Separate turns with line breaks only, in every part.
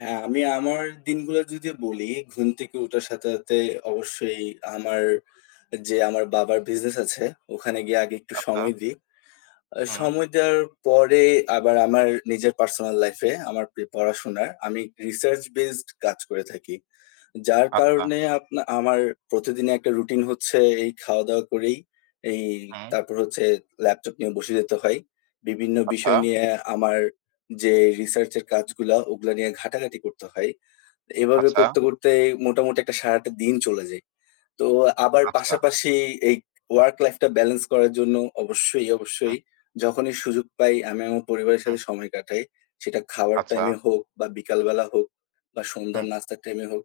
হ্যাঁ, আমি আমার দিনগুলো যদি বলি, ঘুম থেকে ওঠার সাথে, সাথে অবশ্যই আমার আ যে আমার বাবার বিজনেস আছে ওখানে গিয়ে আগে একটু
আচ্ছা।
সময় দিই। আ
হুম।
সময় দেওয়ার পরে, আবার আমার নিজের পার্সোনাল লাইফ এ আমার পি পড়াশোনায় আমি রিসার্চ বেইসড কাজ করে থাকি। যার
আচ্ছা।
কারণে আপনা আমার প্রতিদিনের একটা রুটিন হচ্ছে এই খাওয়া-দাওয়া করেই, এই
হুম।
তারপর হচ্ছে ল্যাপটপ নিয়ে বসে যেতে হয়। বিভিন্ন
আথা।
বিষয় নিয়ে আমার যে রিসার্চ-এর কাজগুলা, ওগুলা নিয়ে ঘাটাঘাটি করতে হয়। এভাবে
আচ্ছা।
করতে, করতে মোটামুটি একটা সারাটা দিন চলে যায়। তো আবার
আচ্ছা।
পাশাপাশি এই ওয়ার্ক লাইফটা ব্যালেন্স করার জন্য অবশ্যই,
হুম।
অবশ্যই যখনই সুযোগ পাই আমি আমার পরিবারের
হুম।
সাথে সময় কাটাই। সেটা খাবার
আচ্ছা।
টাইম-এ হোক বা বিকালবেলা হোক বা সন্ধ্যার
হুম।
নাস্তার টাইম-এ হোক,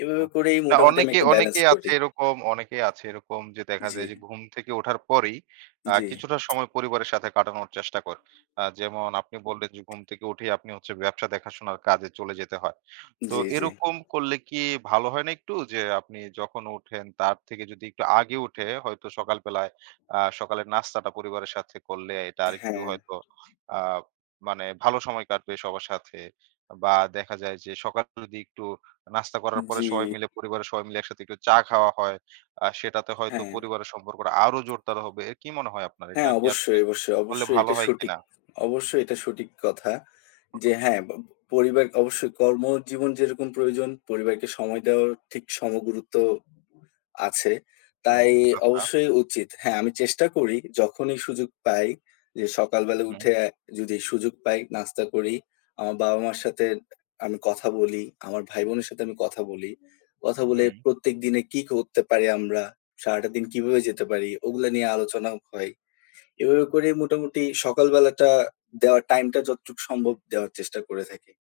এভাবে
হুম।
করেই
না
মোটামুটি
অনেকেই,
অনেকটা ব্যালান্স
অনেকেই আছে
করি।
এরকম, অনেকেই আছে এরকম যে, দেখা
জি।
যায় যে ঘুম থেকে ওঠার পরেই, আ
জি।
কিছুটা সময় পরিবারের সাথে কাটানোর চেষ্টা করে। আ যেমন আপনি বললেন যে, ঘুম থেকে উঠেই আপনি হচ্ছে, ব্যবসা দেখাশোনার কাজে চলে যেতে হয়। তো
জি, জি।
এরকম করলে কি ভালো হয় না একটু? যে, আপনি যখন উঠেন তার থেকে যদি একটু আগে উঠে হয়তো সকালবেলায় আ সকালের নাস্তাটা পরিবারের সাথে করলে, এটা আরেকটু
হ্যাঁ।
হয়তো আ মানে ভালো সময় কাটবে সবার সাথে বা দেখা যায় যে, সকালে যদি একটু নাস্তা করার পরে
জি।
সবাই মিলে, পরিবারের সবাই মিলে একসাথে একটু চা খাওয়া হয়, আ সেটাতে হয়তো
হ্যাঁ।
পরিবারের সম্পর্কটা আরও জোরদার হবে। এ কি মনে হয় আপনার এটা
হ্যাঁ,
কি আসলে
অবশ্যই, অবশ্যই,
করলে,
অবশ্যই
ভালো
এটা
হয়
সঠিক।
কিনা?
অবশ্যই এটা সঠিক কথা। যে হ্যাঁ, বা ব পরিবারকে অবশ্যই কর্মজীবন যেরকম প্রয়োজন পরিবারকে সময় দেওয়ার ঠিক সমগুরুত্ব আছে
হুম
তাই
আথা।
অবশ্যই উচিত। হ্যাঁ, আমি চেষ্টা করি যখনই সুযোগ পাই যে, সকালবেলা
হুম।
উঠে অ্যা যদি সুযোগ পাই নাস্তা করি, আমার বাবা-মার সাথে আমি কথা বলি, আমার ভাই-বোনের সাথে আমি কথা বলি। কথা বলে
হুম।
প্রত্যেকদিনে কী করতে পারি আমরা, সারাটা দিন কিভাবে যেতে পারি, ওগুলা নিয়ে আলোচনাও হয়। এভাবে করেই মোটামুটি সকালবেলাটা দেওয়ার টাইমটা যতটুক সম্ভব, দেওয়ার চেষ্টা করে থাকি।